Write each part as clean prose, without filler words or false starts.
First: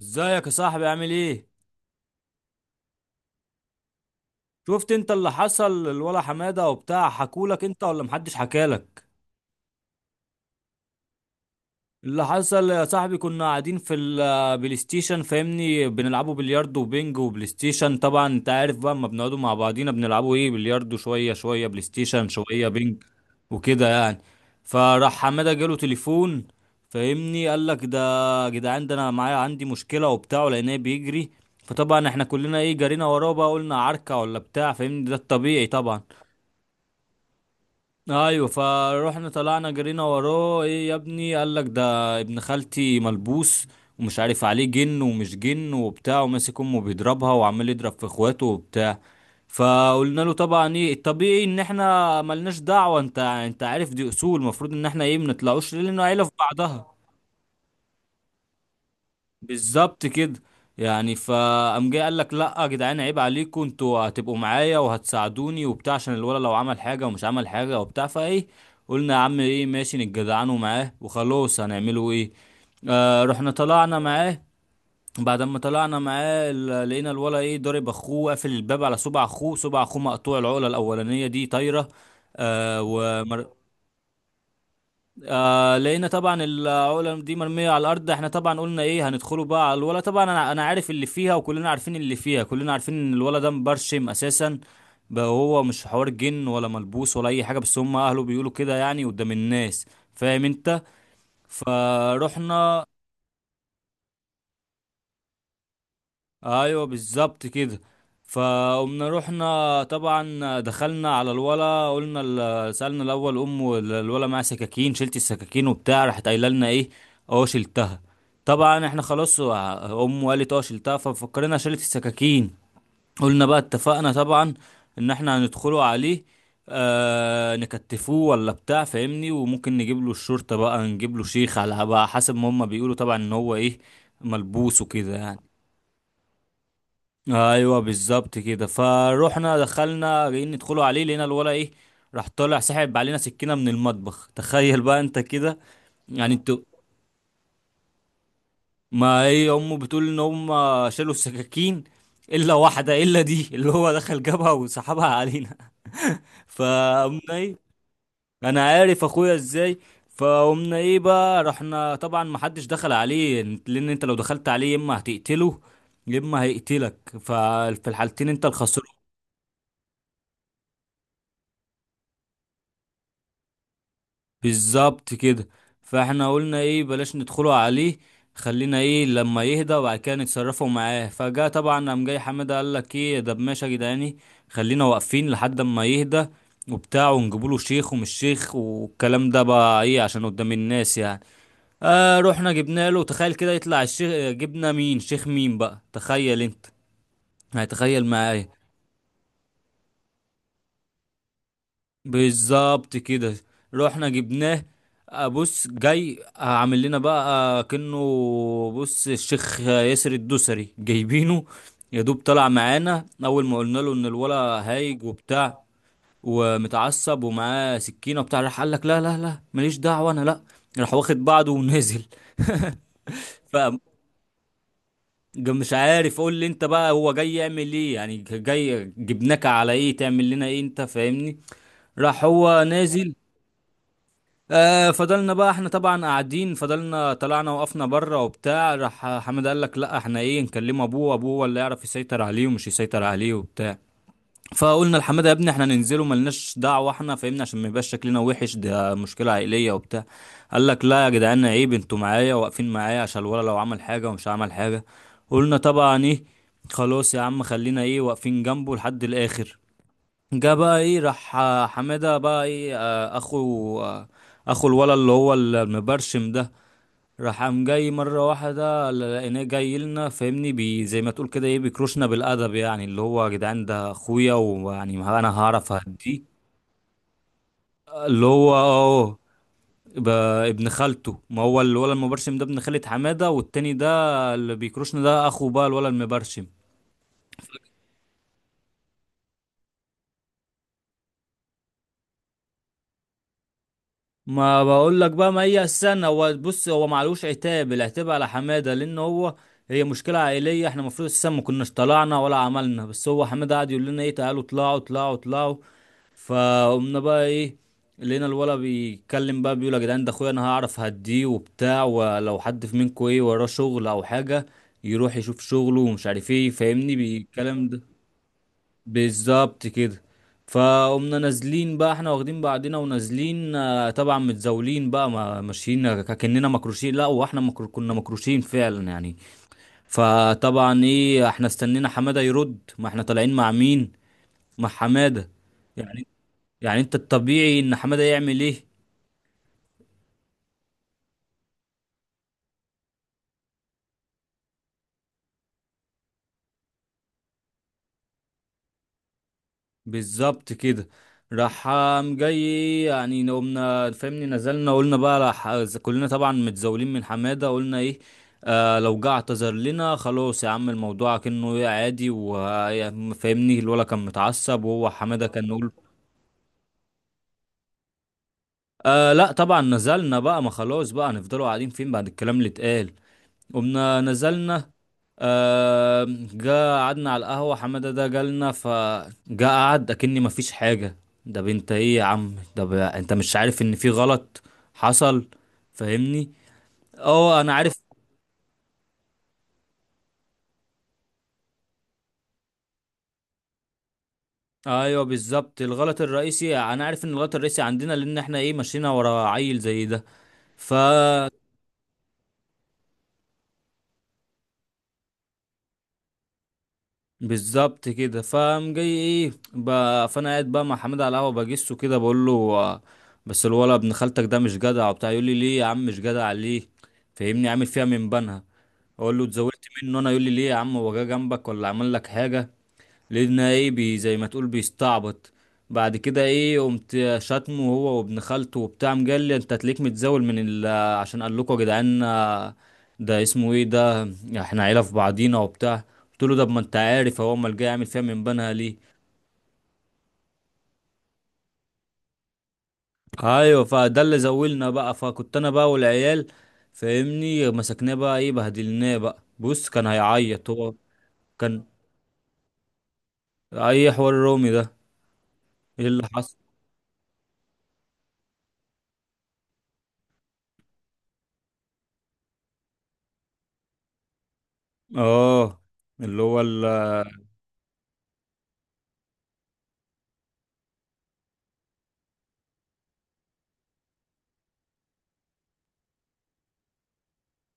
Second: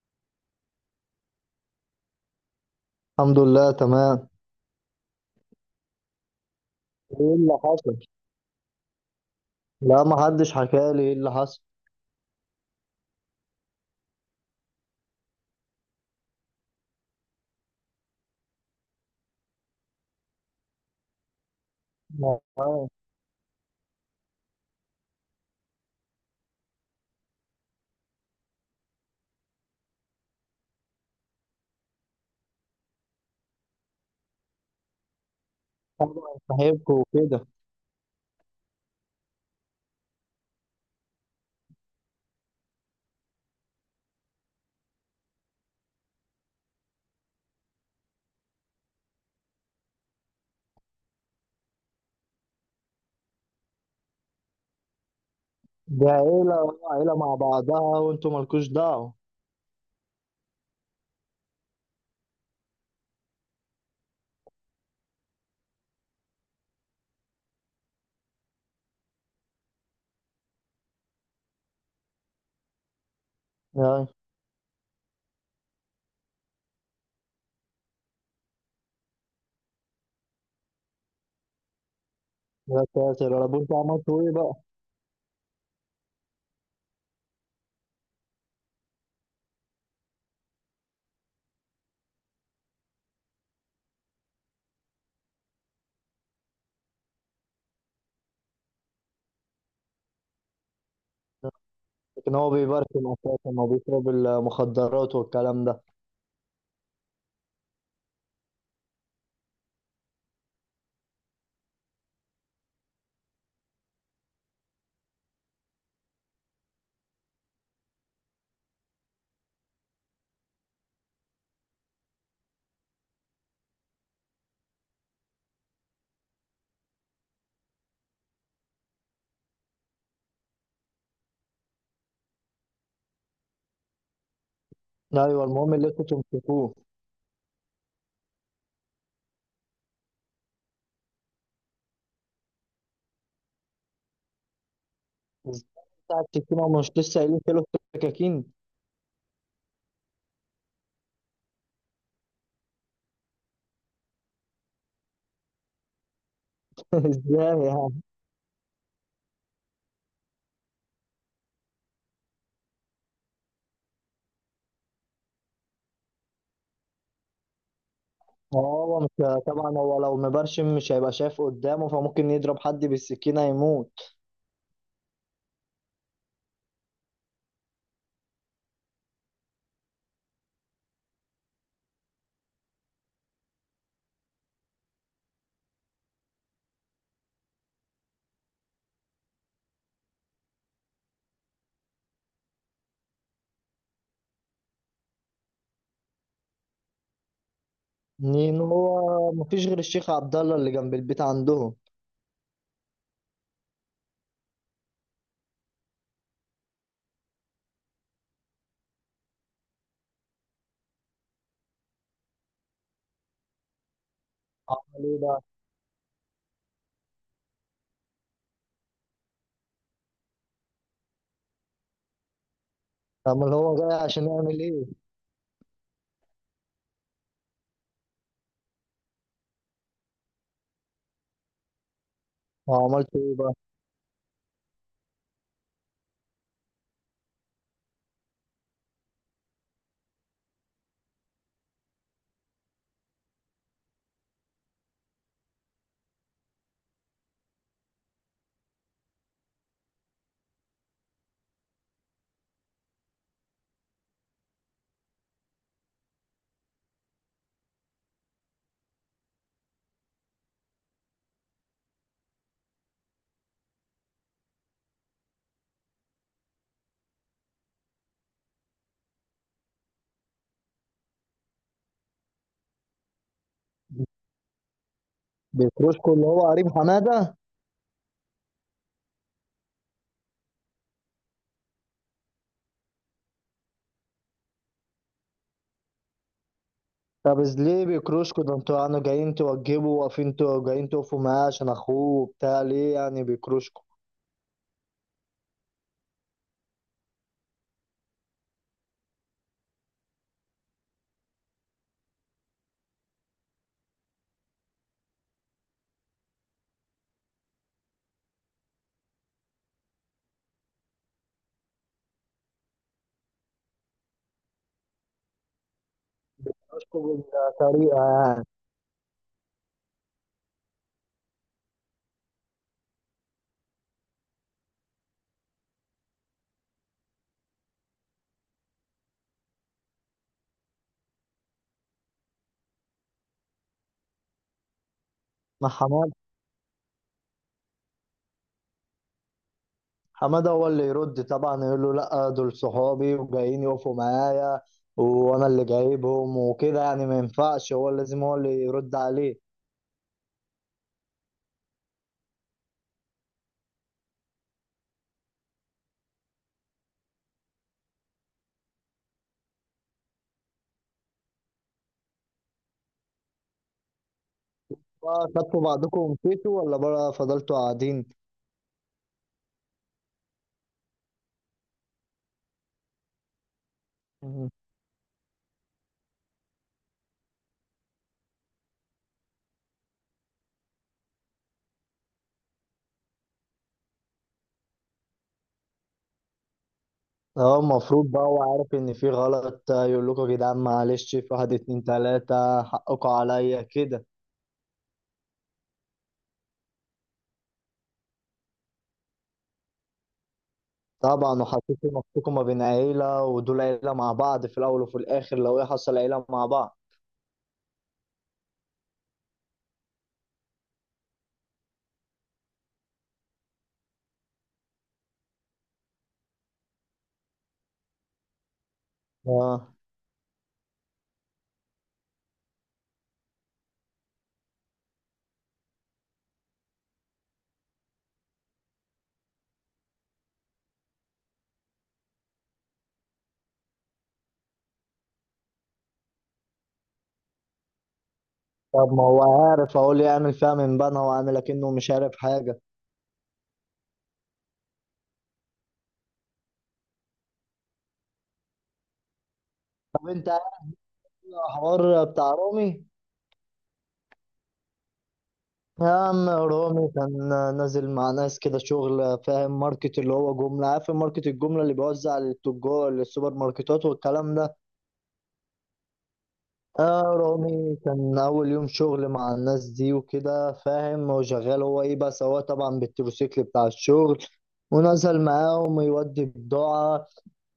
ازيك يا صاحبي؟ عامل ايه؟ الحمد لله تمام. شفت انت اللي حصل الولا حمادة وبتاع؟ ايه اللي حكولك انت حصل؟ ولا محدش حكالك؟ لا، ما حدش حكى لي ايه اللي حصل. اللي حصل يا صاحبي، كنا قاعدين في البلاي ستيشن، فاهمني، بنلعبوا بلياردو وبينج وبلاي ستيشن، طبعا انت عارف بقى، اما بنقعدوا مع بعضينا بنلعبوا ايه، بلياردو شويه، شويه بلاي ستيشن، ما- شويه بينج وكده يعني. فراح حماده جاله تليفون، فاهمني، قال لك ده: يا جدعان ده انا معايا عندي مشكله وبتاع، لان هي بيجري. فطبعا احنا كلنا ايه، جرينا وراه بقى، قلنا عركه ولا بتاع فاهمني، ده الطبيعي طبعا. طبعا، صاحبكم وكده. ايوه، فروحنا طلعنا جرينا وراه، ايه يا ابني؟ قال لك ده ابن خالتي ملبوس، ومش عارف عليه جن ومش جن وبتاع، وماسك امه بيضربها وعمال يضرب في اخواته وبتاع. فقلنا له طبعا ايه الطبيعي، ان احنا ملناش دعوة، انت عارف دي اصول، المفروض ان احنا ايه منطلعوش لان ده عيلة في عيلة بعضها. عيلة مع بعضها، وانتوا مالكوش دعوة. بالظبط كده يعني. فقام جاي قال لك: لا يا جدعان، عيب عليكم، انتوا هتبقوا معايا وهتساعدوني وبتاع، عشان الولد لو عمل حاجه ومش عمل حاجه وبتاع فايه. قلنا يا عم ايه، ماشي نتجدعنوا معاه وخلاص، هنعمله ايه. آه، رحنا طلعنا يا معاه. بعد ما طلعنا معاه، لقينا الولا ايه، ضارب اخوه، قافل الباب على صبع اخوه، صبع اخوه مقطوع، العقله الاولانيه دي طايره. آه. يا ساتر يا رب، انتوا عملتوا ايه بقى؟ آه، لقينا طبعا العقله دي مرميه على الارض. احنا طبعا قلنا ايه، هندخله بقى على الولا، طبعا انا عارف اللي فيها، وكلنا عارفين اللي فيها، كلنا عارفين ان الولا ده مبرشم اساسا. بقى هو مش حوار جن ولا ملبوس ولا اي حاجه، بس هم اهله بيقولوا كده يعني قدام الناس. فاهم انت. لكن هو فروحنا. بيبركن اساسا، ما بيشرب المخدرات والكلام ده. ايوه بالظبط كده. فقمنا رحنا طبعا دخلنا على الولا، قلنا سألنا الاول ام الولا، معاها سكاكين، شلت السكاكين وبتاع؟ راحت قايله لنا ايه: اه شلتها. طبعا احنا خلاص، امه قالت اه شلتها، ففكرنا شلت السكاكين. قلنا بقى اتفقنا طبعا ان احنا هندخله عليه، آه، نكتفوه ولا بتاع فاهمني، وممكن نجيب له الشرطة بقى، نجيب له شيخ، على بقى حسب ما هما بيقولوا طبعا ان هو ايه، ملبوس وكده ايوه، يعني. المهم اللي انتوا تمسكوه. ايوه بالظبط كده. فروحنا دخلنا جايين ندخلوا عليه، لقينا الولا ايه، راح طالع سحب علينا سكينه من المطبخ تخيل بقى انت كده. ازاي؟ بتاع يعني انتوا، السكينة؟ ومش لسه قايلين كيلو سكاكين؟ ما هي امه بتقول ان هم شالوا السكاكين، الا واحده، الا دي اللي هو دخل جابها وسحبها علينا فقمنا ايه. ازاي يعني؟ انا عارف اخويا ازاي. فقمنا ايه بقى، رحنا طبعا ما حدش دخل عليه، لان انت لو دخلت عليه يا اما هتقتله يا اما هيقتلك، ففي الحالتين انت هو الخسران. مش. طبعا، هو لو مبرشم مش هيبقى شايف قدامه، فممكن يضرب حد بالسكينة يموت. بالظبط كده. فاحنا قلنا ايه، بلاش ندخله عليه، خلينا ايه لما يهدى وبعد كده نتصرفوا معاه. فجاء طبعا قام جاي حماده، قال لك ايه ده؟ ماشي يا جدعاني، خلينا واقفين لحد ما يهدى وبتاع، ونجيبوله شيخ ومش شيخ والكلام ده بقى ايه عشان قدام الناس يعني. اه، رحنا جبنا له، تخيل كده يطلع الشيخ، جبنا مين، شيخ مين بقى، تخيل انت، هتخيل إن معايا. هو مفيش غير الشيخ عبد الله اللي جنب البيت عندهم. بالظبط كده، رحنا جبناه. بص جاي، عامل لنا بقى كأنه، بص الشيخ ياسر الدوسري جايبينه. يا دوب طلع معانا، اول ما قلنا له ان الولا هايج عمل إيه بقى؟ وبتاع ومتعصب ومعاه سكينه وبتاع، راح قال لك: لا لا لا، ماليش دعوه انا، لا. راح واخد بعضه ونازل. أمال ف هو جاي عشان يعمل إيه؟ مش عارف، قول لي انت بقى، هو جاي يعمل ايه يعني؟ جاي جبناك على ايه؟ تعمل لنا ايه انت فاهمني؟ راح هو هو عملت نازل. إيه بقى؟ آه، فضلنا بقى احنا طبعا قاعدين، فضلنا طلعنا وقفنا بره وبتاع، راح حمد قال لك: لا احنا ايه، نكلم ابوه، ابوه هو اللي يعرف يسيطر عليه ومش يسيطر عليه وبتاع. فقلنا لحماده: يا ابني احنا ننزله، ملناش دعوه، احنا فاهمنا عشان ما يبقاش شكلنا وحش، ده مشكله عائليه وبتاع. قال لك: لا يا جدعان عيب، انتوا معايا واقفين معايا عشان الولا لو عمل حاجه ومش عمل حاجه. قلنا طبعا ايه، خلاص يا عم، خلينا ايه واقفين جنبه لحد الاخر. جه بقى ايه، راح حماده بقى ايه، اخو الولد اللي هو المبرشم ده، راح قام جاي مره واحده، لقيناه جاي لنا فاهمني، بي زي ما تقول كده ايه، بيكروشنا بالادب، يعني اللي هو يا جدعان ده اخويا ويعني ما انا هعرف بيكروشكو اهديه. اللي هو قريب حمادة. اللي هو اه، ب- ابن خالته، ما هو الولد المبرشم ده ابن خالة حماده، والتاني ده اللي بيكروشنا ده اخو بقى الولد المبرشم. طب ليه بيكروشكو ده، انتوا يعني جايين توجبوا واقفين جايين تقفوا معاه عشان أخوه وبتاع، ليه يعني بيكروشكو؟ ما بقول لك بقى، ما هي السنة، هو بص، هو معلوش، عتاب العتاب على حمادة لأن هو هي مشكلة عائلية، احنا المفروض السنة ما كناش طلعنا ولا عملنا، بس هو حمادة قعد يقول لنا ايه: تعالوا اطلعوا اطلعوا اطلعوا. فقمنا بقى ايه، لقينا الولا بيتكلم بقى بيقول: يا جدعان ده اخويا انا هعرف هديه وبتاع، ولو حد في منكم ايه وراه شغل او حاجة يروح يشوف شغله ومش عارف ايه فاهمني بيكروشكو بالكلام ده. بالطريقة يعني. بالظبط كده. فقمنا نازلين بقى احنا واخدين بعضنا ونازلين، طبعا متزاولين بقى، ما ماشيين كأننا مكروشين، لا واحنا كنا مكروشين فعلا يعني. فطبعا ايه، احنا استنينا حمادة يرد، ما احنا طالعين مع مين؟ مع حمادة ما يعني. حماد يعني انت الطبيعي ان حمادة يعمل ايه. حمادة هو اللي يرد طبعا، يقول له لأ، دول صحابي وجايين يقفوا معايا، وأنا اللي جايبهم وكده يعني. ما ينفعش، هو لازم هو اللي يرد عليه. بالظبط كده. راح قام جاي يعني، قمنا فاهمني نزلنا، قلنا بقى راح كلنا طبعا متزاولين من حمادة، قلنا ايه، آه لو جه اعتذر لنا خلاص يا عم الموضوع كأنه ايه عادي، وفاهمني الولا كان متعصب، وهو حمادة بقى كان خدتوا يقول. بعضكم ومشيتوا، ولا بقى فضلتوا قاعدين؟ آه لا، طبعا نزلنا بقى، ما خلاص بقى هنفضلوا قاعدين فين بعد الكلام اللي اتقال؟ قمنا مم. نزلنا. آه. جا قعدنا على القهوة، حمادة ده جالنا، فجا قعد أكني مفيش حاجة. ده بنت ايه يا عم، انت مش عارف ان في غلط حصل فاهمني؟ اه انا اه، عارف. المفروض بقى هو عارف ان في غلط، يقول لكم يا جدعان معلش، في واحد اتنين تلاتة حقكم عليا كده. ايوه بالظبط، الغلط الرئيسي انا عارف ان الغلط الرئيسي عندنا لان احنا ايه مشينا ورا عيل زي ده. ف طبعا، وحسيتوا نفسكم ما بين عيلة، ودول عيلة مع بعض في الأول وفي الآخر، لو ايه حصل عيلة مع بعض. بالظبط كده. فقام جاي ايه بقى، فانا قاعد بقى مع حماد على القهوه بجسه كده، بقول له بس الولد ابن خالتك ده مش جدع وبتاع، يقول لي ليه يا عم مش جدع ليه فاهمني، عامل فيها من بنها. اقول له اتزوجت اه. منه انا، يقول لي ليه يا عم هو جه جنبك ولا عمل لك حاجه؟ لقينا ايه، بي زي ما تقول بيستعبط. بعد كده ايه، قمت شاتمه هو وابن خالته وبتاع، مجلي انت تليك متزاول من ال، عشان قال لكم يا جدعان ده اسمه ايه ده، احنا عيله في بعضينا وبتاع. قلت له ده ما انت عارف هو امال جاي يعمل فيها من بنها ليه. طب، ما هو عارف، اقول لي اعمل فيها من بنها، واعمل اكنه مش عارف حاجة. ايوه، فده اللي زولنا بقى، فكنت انا بقى والعيال فاهمني، مسكناه بقى ايه، بهدلناه بقى، بص كان طب، انت عارف هيعيط هو، كان. الحوار بتاع رامي؟ اي حوار رومي ده؟ ايه يا اللي عم، حصل؟ رامي كان نازل مع ناس كده شغل، فاهم؟ ماركت اللي هو جملة، عارف؟ ماركت الجملة اللي بيوزع للتجار للسوبر ماركتات والكلام ده. اه اللي هو ال، اه، رامي كان أول يوم شغل مع الناس دي وكده، فاهم؟ وشغال هو إيه، بس هو طبعا بالتروسيكل بتاع الشغل. ونزل معاهم يودي بضاعة.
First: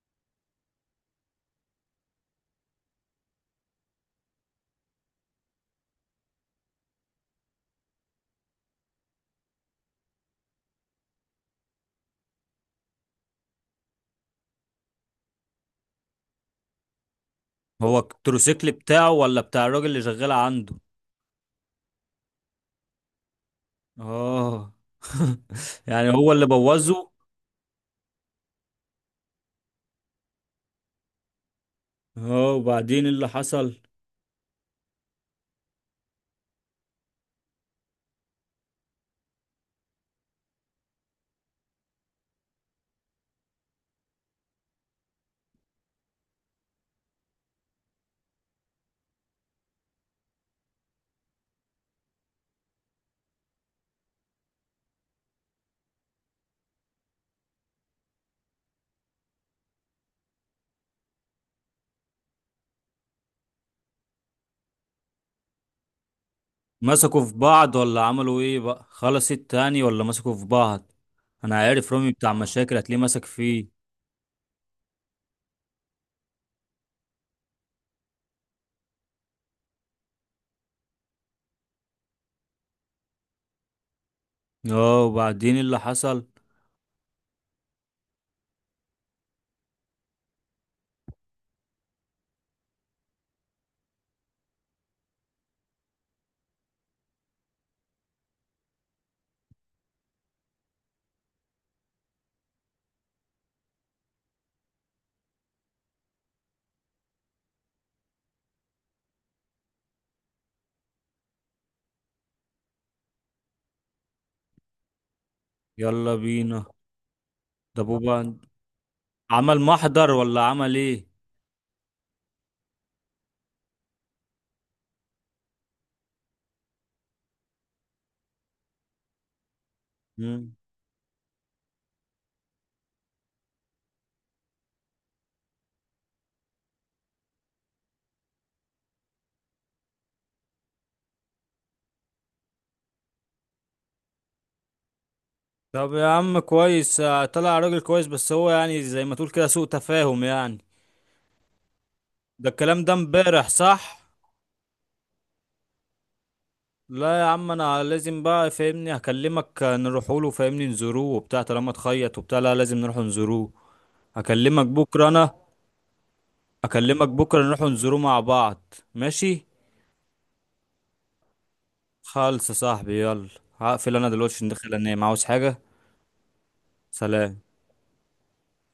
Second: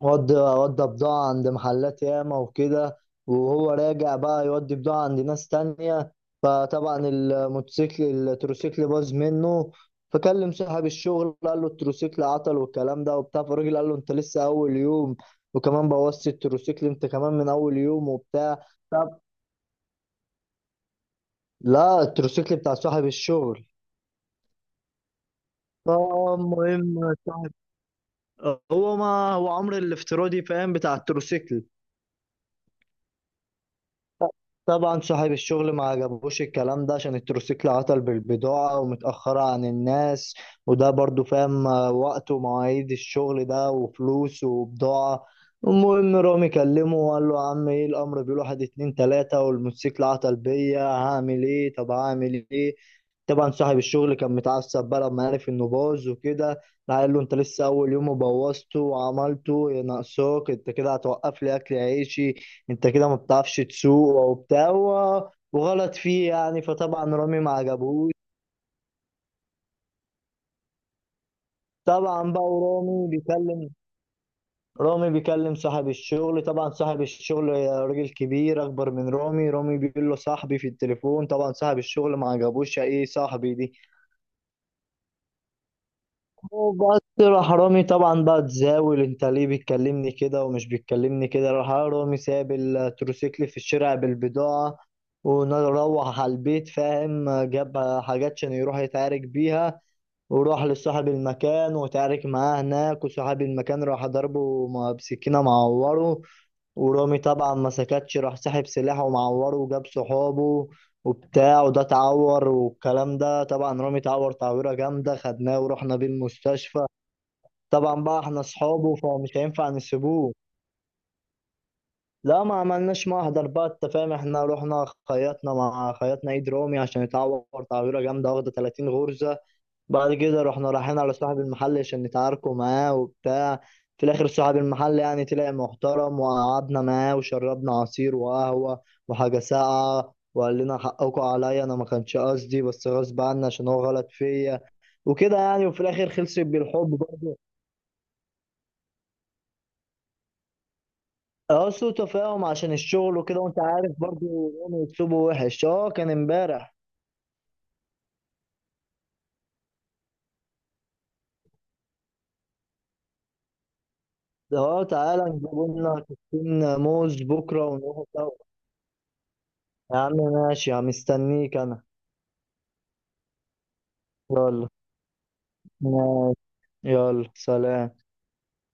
ودي بضاعة عند محلات ياما وكده. وهو راجع بقى يودي بضاعة عند ناس تانية. فطبعا التروسيكل باظ منه. فكلم صاحب الشغل، قال له التروسيكل عطل والكلام ده وبتاع. فالراجل قال له انت لسه اول يوم، وكمان بوظت التروسيكل، انت كمان من اول هو يوم وبتاع. التروسيكل بتاعه طب. ولا بتاع الراجل اللي شغال عنده؟ لا، التروسيكل بتاع صاحب الشغل. اه يعني هو اللي بوظه. فالمهم صاحب. هو ما هو عمرو الافتراضي، فاهم؟ بتاع التروسيكل. اه، وبعدين إيه اللي حصل؟ طبعا صاحب الشغل ما عجبوش الكلام ده، عشان التروسيكل عطل بالبضاعة ومتأخرة عن الناس. وده برضو فاهم وقت ومواعيد الشغل ده، وفلوس وبضاعة. المهم رامي كلمه وقال له يا عم، ايه الأمر، بيقول واحد اتنين تلاتة، والموتوسيكل عطل بيا، هعمل ايه؟ طب، هعمل ايه؟ طبعا صاحب الشغل كان متعصب بقى لما عرف انه باظ وكده. راح قال له انت لسه اول يوم وبوظته وعملته يا ناقصاك، انت كده هتوقف لي اكل عيشي، انت كده ما بتعرفش تسوق وبتاع وغلط فيه يعني. فطبعا مسكوا في رامي ما بعض ولا عجبهوش. عملوا ايه بقى، خلص التاني ولا مسكوا في بعض؟ انا عارف رامي طبعا بتاع بقى، مشاكل، هتلاقيه ورامي مسك فيه. بيكلم رامي بيكلم صاحب الشغل. طبعا صاحب الشغل راجل كبير اكبر من رامي. رامي بيقول له صاحبي في التليفون. طبعا صاحب الشغل ما عجبوش ايه صاحبي دي. اه، وبعدين إيه اللي حصل؟ وبس، راح رامي طبعا بقى تزاول، انت ليه بتكلمني كده، ومش بتكلمني كده. راح رامي ساب التروسيكل في الشارع بالبضاعة. وروح على البيت، فاهم؟ جاب حاجات عشان يروح يتعارك بيها. وراح لصاحب المكان، وتعارك معاه هناك، وصاحب المكان راح ضربه بسكينة معوره. ورامي طبعا ما سكتش، راح سحب سلاحه ومعوره، وجاب صحابه وبتاع، وده اتعور والكلام ده. طبعا رامي اتعور تعويرة جامدة، خدناه ورحنا بيه يلا بينا. المستشفى. طب طبعا بقى احنا وبعد، اصحابه، فمش عمل هينفع محضر نسيبوه. ولا عمل ايه؟ لا، ما عملناش محضر بقى، انت فاهم؟ احنا رحنا خيطنا ايد رامي عشان يتعور تعويره جامده، واخده 30 غرزه. بعد كده مم. رحنا رايحين على صاحب المحل عشان نتعاركوا معاه وبتاع. في الاخر صاحب المحل يعني طلع محترم، وقعدنا معاه وشربنا عصير وقهوه وحاجه ساقعه، وقال لنا حقكم عليا، انا ما كانش قصدي بس غصب عني عشان هو غلط فيا وكده يعني. وفي طب يا الاخر عم خلصت بالحب كويس، برضه. طلع راجل كويس، بس هو يعني زي ما تقول كده سوء تفاهم يعني. اه، سوء تفاهم ده عشان الكلام ده الشغل وكده، امبارح وانت عارف صح؟ برضو. يوم يكسبوا وحش. اه، كان امبارح. لا يا عم، انا لازم بقى فاهمني هكلمك نروح له، فاهمني نزوروه وبتاع، طالما تخيط وبتاع لا لازم نروح نزوروه. ده، هكلمك اه، بكره تعالى انا. نجيب لنا كيسين هكلمك موز بكره نروح بكرة، نزوروه ونروح مع سوا. بعض، ماشي. يا عم ماشي، يا عم مستنيك انا. خالص يا صاحبي، يلا. هقفل انا دلوقتي عشان يلا. داخل انام، عاوز حاجه؟ يلا سلام. سلام.